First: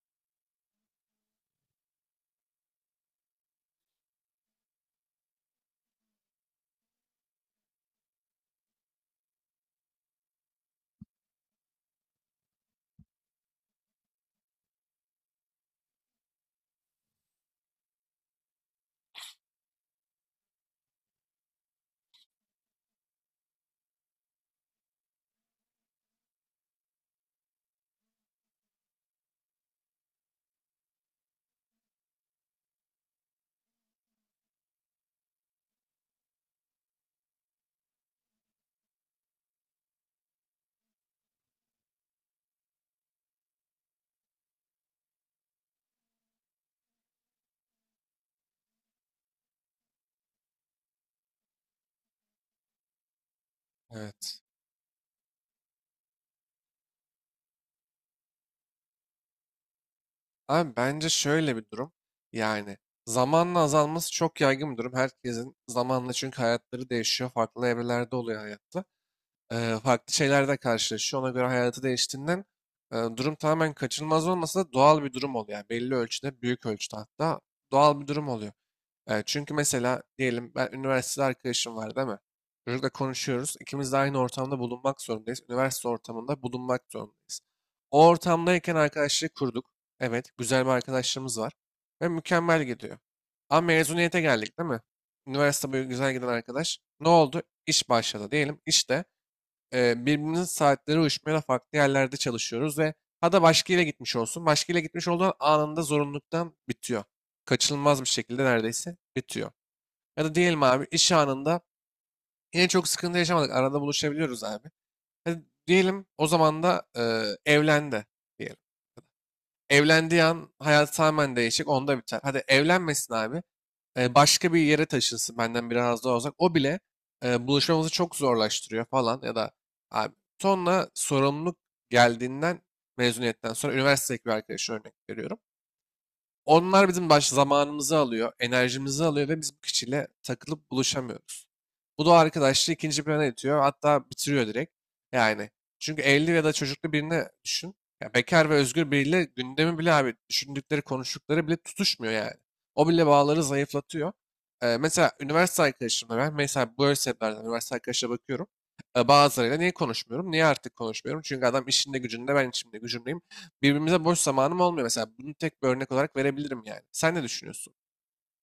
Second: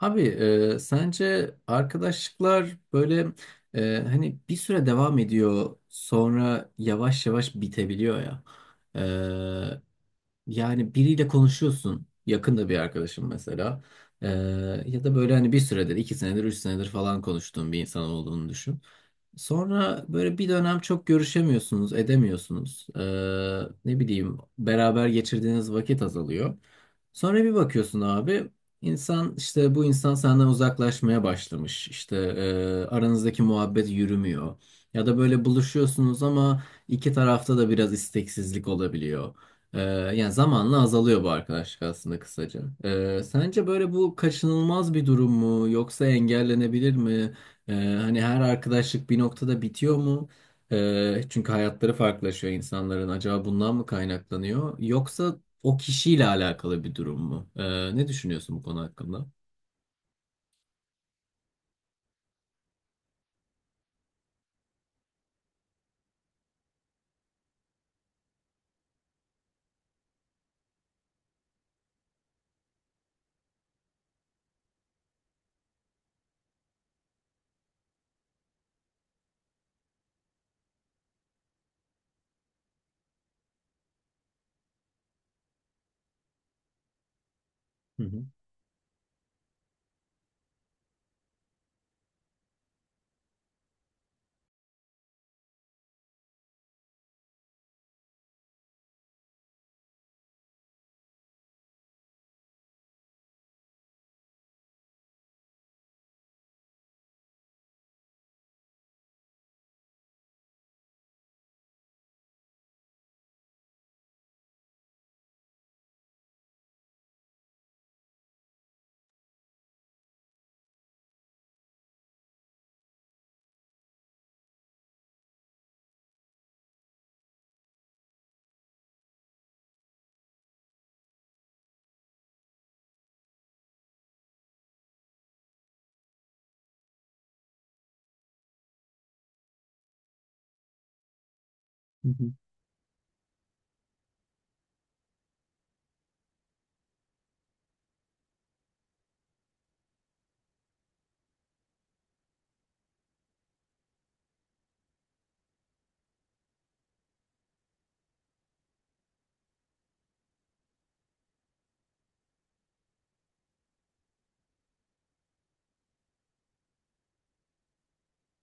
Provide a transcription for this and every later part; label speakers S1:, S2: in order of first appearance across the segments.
S1: Abi, sence arkadaşlıklar böyle hani bir süre devam ediyor, sonra yavaş yavaş bitebiliyor ya. E, Yani biriyle konuşuyorsun. Yakında bir arkadaşım mesela. Ee, Ya da böyle hani bir süredir, iki senedir, üç senedir falan konuştuğun bir insan olduğunu düşün. Sonra böyle bir dönem çok görüşemiyorsunuz, edemiyorsunuz. Ne bileyim, beraber geçirdiğiniz vakit azalıyor. Sonra bir bakıyorsun abi. İnsan işte bu insan senden uzaklaşmaya başlamış. İşte aranızdaki muhabbet yürümüyor. Ya da böyle buluşuyorsunuz ama iki tarafta da biraz isteksizlik olabiliyor. E, Yani zamanla azalıyor bu arkadaşlık aslında kısaca. Sence böyle bu kaçınılmaz bir durum mu, yoksa engellenebilir mi? E, Hani her arkadaşlık bir noktada bitiyor mu? Çünkü hayatları farklılaşıyor insanların. Acaba bundan mı
S2: Evet.
S1: kaynaklanıyor? Yoksa o kişiyle alakalı bir durum mu? Ne düşünüyorsun bu konu hakkında?
S2: Abi bence şöyle bir durum. Yani zamanla azalması çok yaygın bir durum. Herkesin zamanla çünkü hayatları değişiyor. Farklı evrelerde oluyor hayatta. Farklı şeylerle karşılaşıyor. Ona göre hayatı değiştiğinden durum tamamen kaçınılmaz olmasa da doğal bir durum oluyor. Yani belli ölçüde, büyük ölçüde hatta doğal bir durum oluyor. Çünkü mesela diyelim ben üniversitede arkadaşım var, değil mi? Çocukla konuşuyoruz. İkimiz de aynı ortamda bulunmak zorundayız. Üniversite ortamında bulunmak zorundayız.
S1: Hı
S2: O
S1: hı.
S2: ortamdayken arkadaşlığı kurduk. Evet, güzel bir arkadaşlığımız var ve mükemmel gidiyor. Ama mezuniyete geldik, değil mi? Üniversite boyu güzel giden arkadaş. Ne oldu? İş başladı diyelim. İşte birbirimizin saatleri uyuşmayan farklı yerlerde çalışıyoruz ve ha da başka yere gitmiş olsun. Başka yere gitmiş olduğun anında zorunluluktan bitiyor. Kaçınılmaz bir şekilde neredeyse bitiyor. Ya da diyelim abi iş anında yine çok sıkıntı yaşamadık. Arada buluşabiliyoruz abi. Hadi diyelim, o zaman da evlendi diyelim. Evlendiği an hayat tamamen değişik, onda biter. Hadi evlenmesin abi, başka bir yere taşınsın benden biraz daha uzak. O bile buluşmamızı çok zorlaştırıyor falan. Ya da abi, sonra sorumluluk geldiğinden mezuniyetten sonra üniversitedeki bir arkadaşı örnek veriyorum. Onlar bizim baş zamanımızı alıyor, enerjimizi alıyor ve biz bu kişiyle takılıp buluşamıyoruz. Bu
S1: Hı
S2: da o
S1: hı.
S2: arkadaşlığı ikinci plana itiyor, hatta bitiriyor direkt. Yani çünkü evli ya da çocuklu birini düşün. Ya bekar ve özgür biriyle gündemi bile abi, düşündükleri, konuştukları bile tutuşmuyor yani. O bile bağları zayıflatıyor. Mesela üniversite arkadaşımla ben, mesela böyle sebeplerden üniversite arkadaşa bakıyorum. Bazılarıyla niye konuşmuyorum? Niye artık konuşmuyorum? Çünkü adam işinde gücünde, ben işimde gücümdeyim. Birbirimize boş zamanım olmuyor mesela. Bunu tek bir örnek olarak verebilirim yani. Sen ne düşünüyorsun?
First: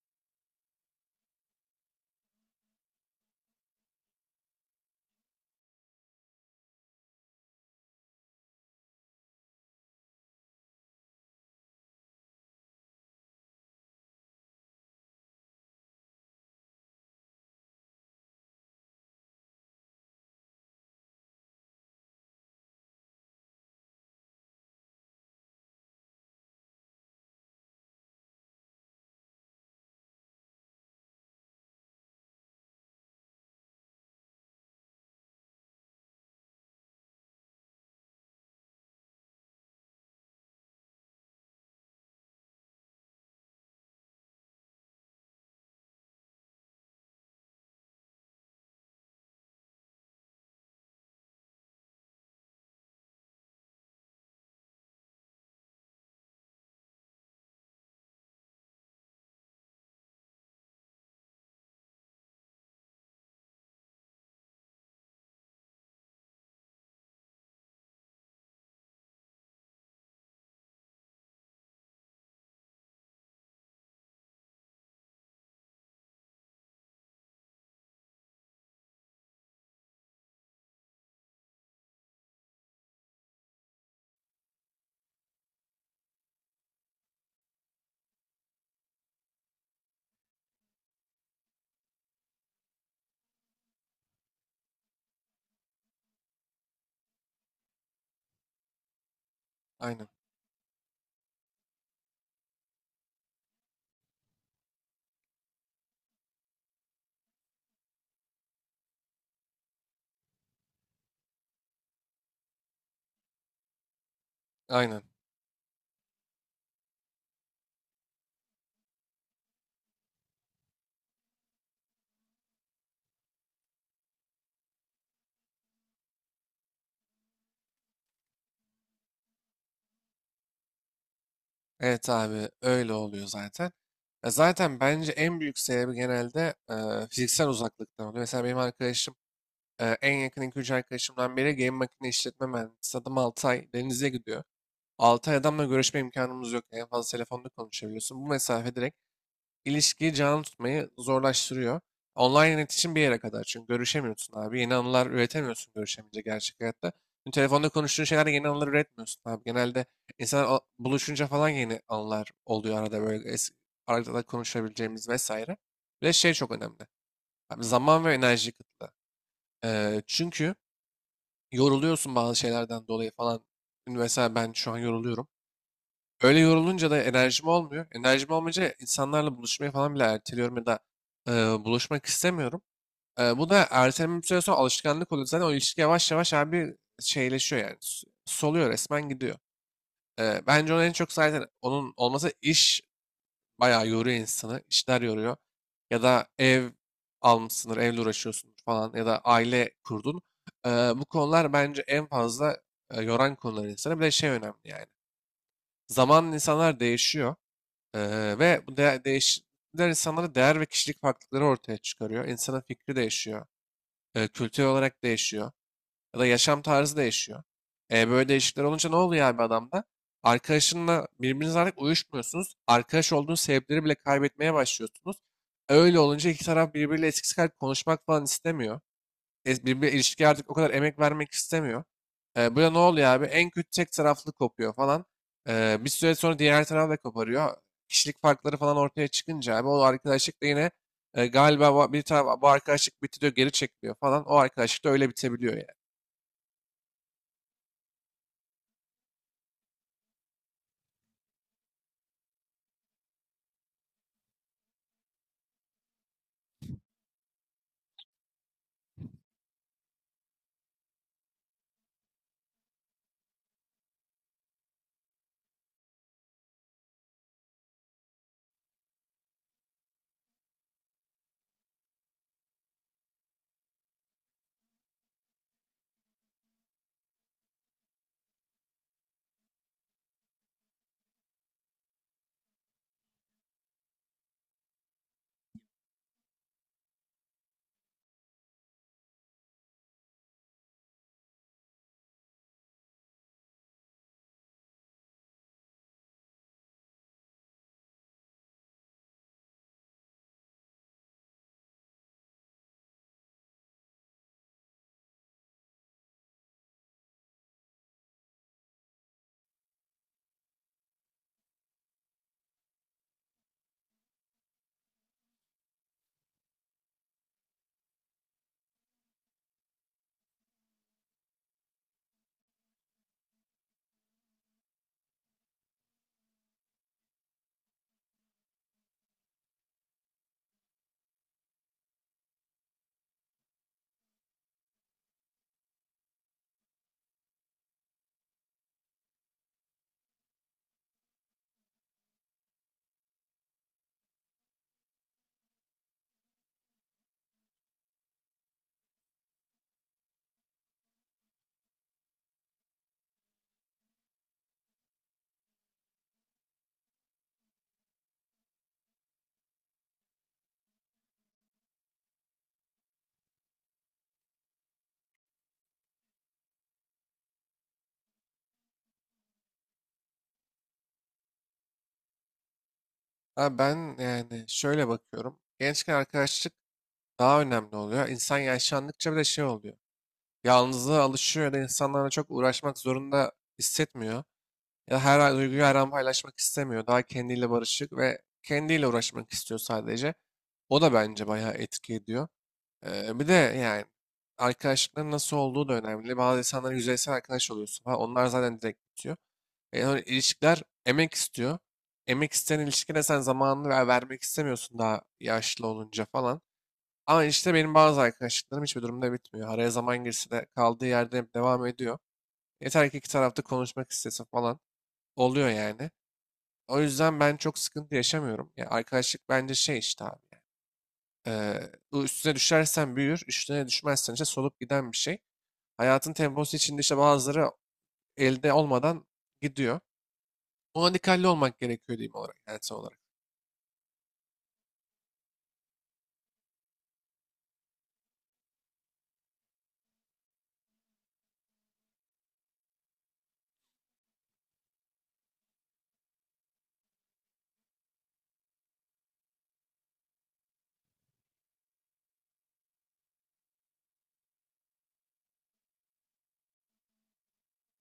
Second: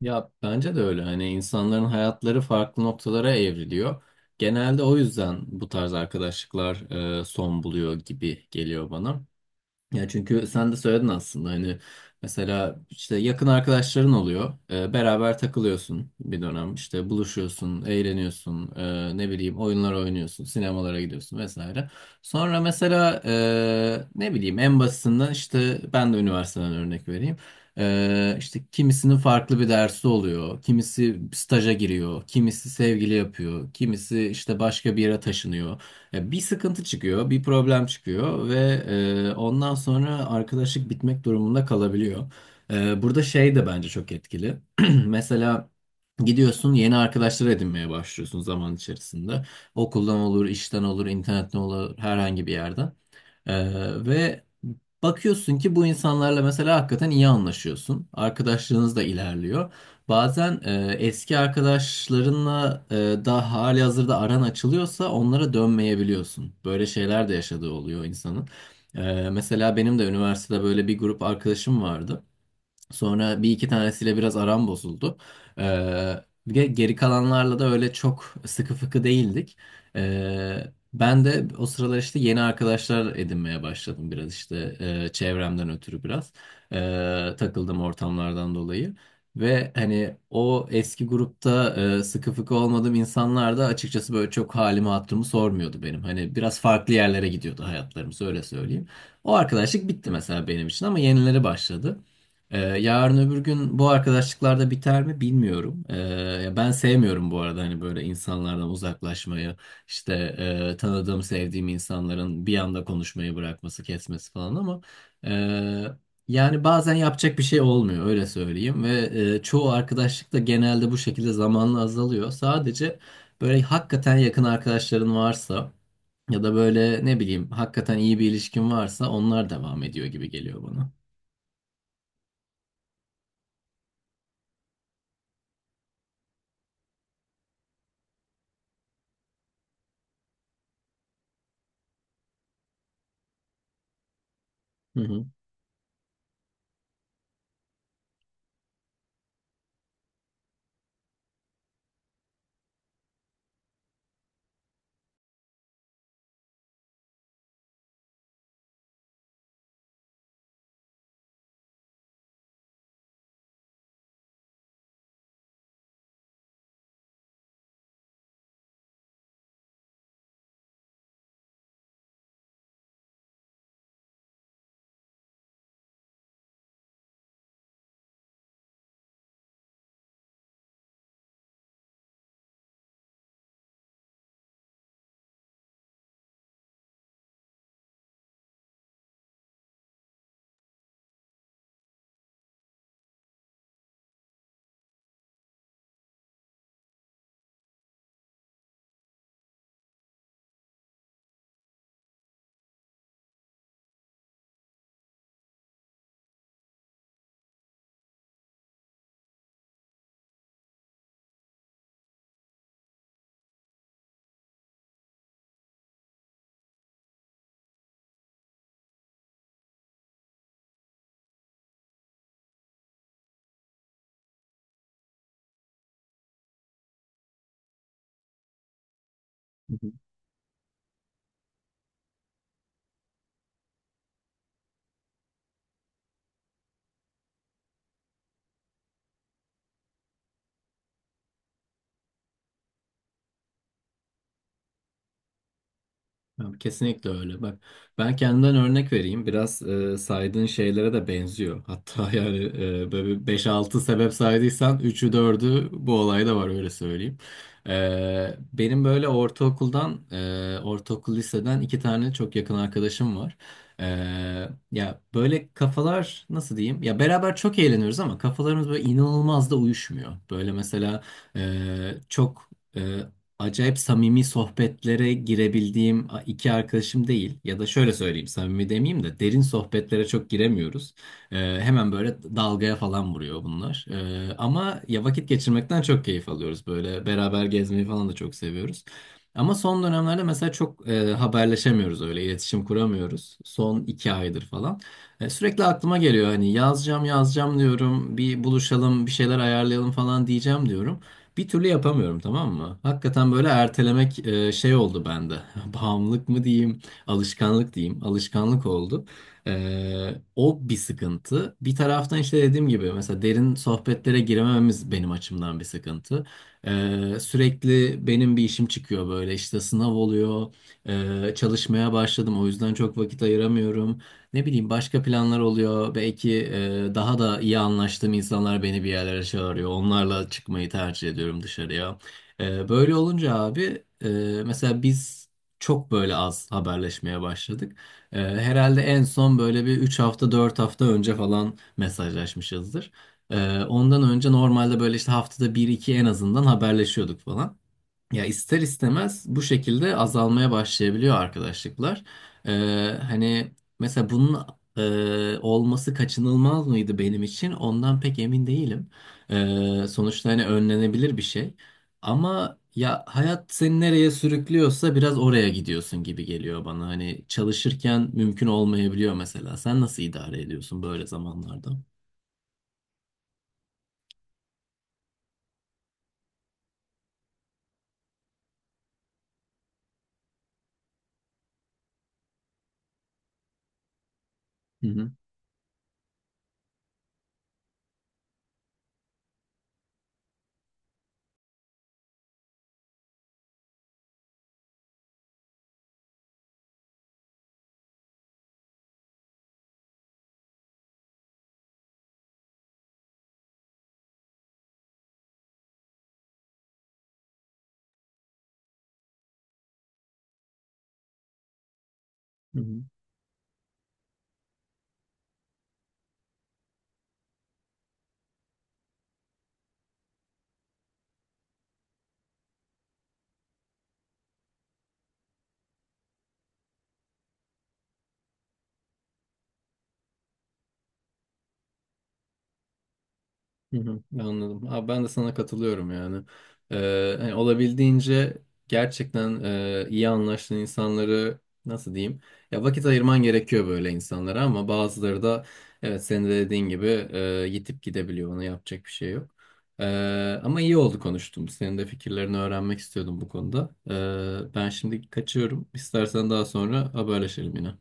S1: Ya bence de öyle. Hani insanların hayatları farklı noktalara evriliyor. Genelde o yüzden bu tarz arkadaşlıklar son buluyor gibi geliyor bana. Ya çünkü sen de söyledin aslında hani mesela işte yakın arkadaşların oluyor. Beraber takılıyorsun bir dönem. İşte buluşuyorsun, eğleniyorsun, ne bileyim, oyunlar oynuyorsun, sinemalara gidiyorsun vesaire. Sonra mesela ne bileyim, en basitinden işte ben de üniversiteden örnek vereyim. İşte kimisinin farklı bir dersi oluyor. Kimisi staja giriyor, kimisi sevgili yapıyor, kimisi işte başka bir yere taşınıyor. Ya bir sıkıntı çıkıyor, bir problem çıkıyor ve ondan sonra arkadaşlık bitmek durumunda kalabiliyor. Burada şey de bence çok etkili. Mesela gidiyorsun, yeni arkadaşlar edinmeye başlıyorsun zaman içerisinde. Okuldan olur, işten olur, internetten olur, herhangi bir yerden. Ee, Ve bakıyorsun ki bu insanlarla mesela hakikaten iyi anlaşıyorsun. Arkadaşlığınız da ilerliyor. Bazen eski arkadaşlarınla da hali hazırda aran açılıyorsa onlara dönmeyebiliyorsun. Böyle şeyler de yaşadığı oluyor insanın. Mesela benim de üniversitede böyle bir grup arkadaşım vardı. Sonra bir iki tanesiyle biraz aram bozuldu. Ee, Bir de geri kalanlarla da öyle çok sıkı fıkı değildik. Ee, Ben de o sıralar işte yeni arkadaşlar edinmeye başladım, biraz işte çevremden ötürü biraz takıldım ortamlardan dolayı. Ve hani o eski grupta sıkı fıkı olmadığım insanlar da açıkçası böyle çok halimi hatırımı sormuyordu benim. Hani biraz farklı yerlere gidiyordu hayatlarımız, öyle söyleyeyim. O arkadaşlık
S2: Aynen.
S1: bitti mesela benim için ama yenileri başladı. Yarın öbür gün bu arkadaşlıklarda biter mi bilmiyorum. Ya ben sevmiyorum bu arada hani böyle insanlardan uzaklaşmayı, işte tanıdığım, sevdiğim insanların bir anda konuşmayı bırakması, kesmesi falan ama
S2: Aynen.
S1: e, yani bazen yapacak bir şey olmuyor, öyle söyleyeyim ve çoğu arkadaşlık da genelde bu şekilde zamanla azalıyor. Sadece böyle hakikaten yakın arkadaşların varsa ya da böyle ne bileyim hakikaten iyi bir ilişkin varsa onlar devam ediyor gibi geliyor bana.
S2: Evet abi, öyle oluyor zaten. Ya zaten bence en büyük sebebi genelde fiziksel uzaklıktan oluyor. Mesela benim arkadaşım, en yakın 2-3 arkadaşımdan biri game makine işletme mühendisi. Adam 6 ay denize gidiyor.
S1: Hı
S2: 6 ay adamla görüşme imkanımız yok. En fazla telefonda konuşabiliyorsun. Bu mesafe direkt ilişkiyi canlı tutmayı zorlaştırıyor. Online iletişim bir yere kadar, çünkü görüşemiyorsun abi. Yeni anılar üretemiyorsun görüşemeyince, gerçek hayatta. Şimdi telefonda konuştuğun şeylerde yeni anılar üretmiyorsun abi. Genelde insanlar buluşunca falan yeni anılar oluyor, arada böyle arada da konuşabileceğimiz vesaire. Ve şey çok önemli. Abi, zaman ve enerji kıtlığı. Çünkü yoruluyorsun bazı şeylerden dolayı falan. Mesela ben şu an yoruluyorum. Öyle yorulunca da enerjim olmuyor. Enerjim olmayınca insanlarla buluşmayı falan bile erteliyorum, ya da e, buluşmak istemiyorum. Bu da erteleme bir süre sonra alışkanlık oluyor. Zaten o ilişki yavaş yavaş abi şeyleşiyor yani. Soluyor, resmen gidiyor. Bence onun en çok zaten onun olması, iş bayağı yoruyor insanı. İşler yoruyor. Ya da ev almışsındır, evle uğraşıyorsun falan, ya da aile kurdun. Bu konular bence en fazla yoran konular insanı. Bir de şey önemli yani. Zamanla insanlar değişiyor. Ve bu de insanlara değer ve kişilik farklılıkları ortaya çıkarıyor. İnsanın fikri değişiyor. Kültür olarak değişiyor. Ya da yaşam tarzı değişiyor. Böyle değişiklikler olunca ne oluyor abi adamda? Arkadaşınla birbirinizle artık uyuşmuyorsunuz. Arkadaş olduğunuz sebepleri bile kaybetmeye başlıyorsunuz. Öyle olunca iki taraf birbiriyle eskisi kadar konuşmak falan istemiyor,
S1: hı.
S2: birbirine, ilişkiye artık o kadar emek vermek istemiyor. Böyle ne oluyor abi? En kötü, tek taraflı kopuyor falan. Bir süre sonra diğer taraf da koparıyor. Kişilik farkları falan ortaya çıkınca abi, o arkadaşlık da yine galiba bir taraf bu arkadaşlık bitti diyor, geri çekiliyor falan. O arkadaşlık da öyle bitebiliyor yani.
S1: Ya, kesinlikle öyle. Bak, ben kendimden örnek vereyim. Biraz saydığın şeylere de benziyor. Hatta yani böyle 5-6 sebep saydıysan üçü dördü bu olayda var, öyle söyleyeyim. Benim böyle ortaokuldan, ortaokul liseden iki tane çok yakın arkadaşım var. E, Ya böyle kafalar, nasıl diyeyim? Ya beraber çok eğleniyoruz ama kafalarımız böyle inanılmaz da uyuşmuyor. Böyle mesela e, çok... e, acayip samimi sohbetlere girebildiğim iki arkadaşım değil. Ya da şöyle söyleyeyim, samimi demeyeyim de, derin sohbetlere çok giremiyoruz. Hemen böyle dalgaya falan vuruyor bunlar. Ama ya vakit geçirmekten çok keyif alıyoruz böyle. Beraber gezmeyi falan da çok seviyoruz. Ama son dönemlerde mesela çok haberleşemiyoruz, öyle iletişim kuramıyoruz. Son iki aydır falan. Sürekli aklıma geliyor, hani yazacağım yazacağım diyorum, bir buluşalım bir şeyler ayarlayalım falan diyeceğim diyorum. Bir türlü yapamıyorum, tamam mı? Hakikaten böyle ertelemek şey oldu bende. Bağımlılık mı diyeyim, alışkanlık diyeyim. Alışkanlık oldu. O bir sıkıntı. Bir taraftan işte dediğim gibi mesela derin sohbetlere giremememiz benim açımdan bir sıkıntı. Sürekli benim bir işim çıkıyor, böyle işte sınav oluyor. Çalışmaya başladım, o yüzden çok vakit ayıramıyorum. Ne bileyim, başka planlar oluyor. Belki daha da iyi anlaştığım insanlar beni bir yerlere çağırıyor. Onlarla çıkmayı tercih ediyorum dışarıya. Böyle olunca abi, mesela biz çok böyle az haberleşmeye başladık. Herhalde en son böyle bir 3 hafta 4 hafta önce falan mesajlaşmışızdır. Ondan önce normalde böyle işte haftada bir iki en azından haberleşiyorduk falan. Ya ister istemez bu şekilde azalmaya başlayabiliyor arkadaşlıklar. Hani mesela bunun olması kaçınılmaz mıydı benim için? Ondan pek emin değilim. Sonuçta hani önlenebilir bir şey. Ama ya hayat seni nereye sürüklüyorsa biraz oraya gidiyorsun gibi geliyor bana. Hani çalışırken mümkün olmayabiliyor mesela. Sen nasıl idare ediyorsun böyle zamanlarda?
S2: Abi ben yani şöyle bakıyorum. Gençken arkadaşlık daha önemli oluyor. İnsan yaşlandıkça bir de şey oluyor. Yalnızlığa alışıyor ya da insanlarla çok uğraşmak zorunda hissetmiyor.
S1: Hı
S2: Ya da
S1: hı.
S2: her an duyguyu, her an paylaşmak istemiyor. Daha kendiyle barışık ve kendiyle uğraşmak istiyor sadece. O da bence bayağı etki ediyor. Bir de yani arkadaşlıkların nasıl olduğu da önemli. Bazı insanların yüzeysel arkadaş oluyorsun falan. Onlar zaten direkt bitiyor. Yani öyle ilişkiler emek istiyor. Emek isteyen ilişkide sen zamanını ver, vermek istemiyorsun daha yaşlı olunca falan. Ama işte benim bazı arkadaşlıklarım hiçbir durumda bitmiyor. Araya zaman girse de kaldığı yerde hep devam ediyor.
S1: Hı hı.
S2: Yeter ki iki tarafta konuşmak istesin falan. Oluyor yani. O yüzden ben çok sıkıntı yaşamıyorum. Ya arkadaşlık bence şey işte abi. Bu, üstüne düşersen büyür, üstüne düşmezsen işte solup giden bir şey. Hayatın temposu içinde işte bazıları elde olmadan gidiyor. Ona dikkatli olmak gerekiyor diyeyim olarak, yani son olarak.
S1: Hı hı, anladım. Abi, ben de sana katılıyorum yani. Hani olabildiğince gerçekten iyi anlaştığın insanları, nasıl diyeyim? Ya vakit ayırman gerekiyor böyle insanlara, ama bazıları da evet, senin de dediğin gibi yitip gidebiliyor. Ona yapacak bir şey yok. Ee, Ama iyi oldu konuştum. Senin de fikirlerini öğrenmek istiyordum bu konuda. Ben şimdi kaçıyorum. İstersen daha sonra haberleşelim yine.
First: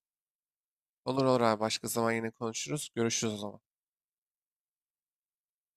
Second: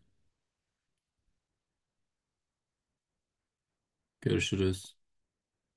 S2: Olur olur abi, başka zaman yine konuşuruz. Görüşürüz o zaman.
S1: Görüşürüz.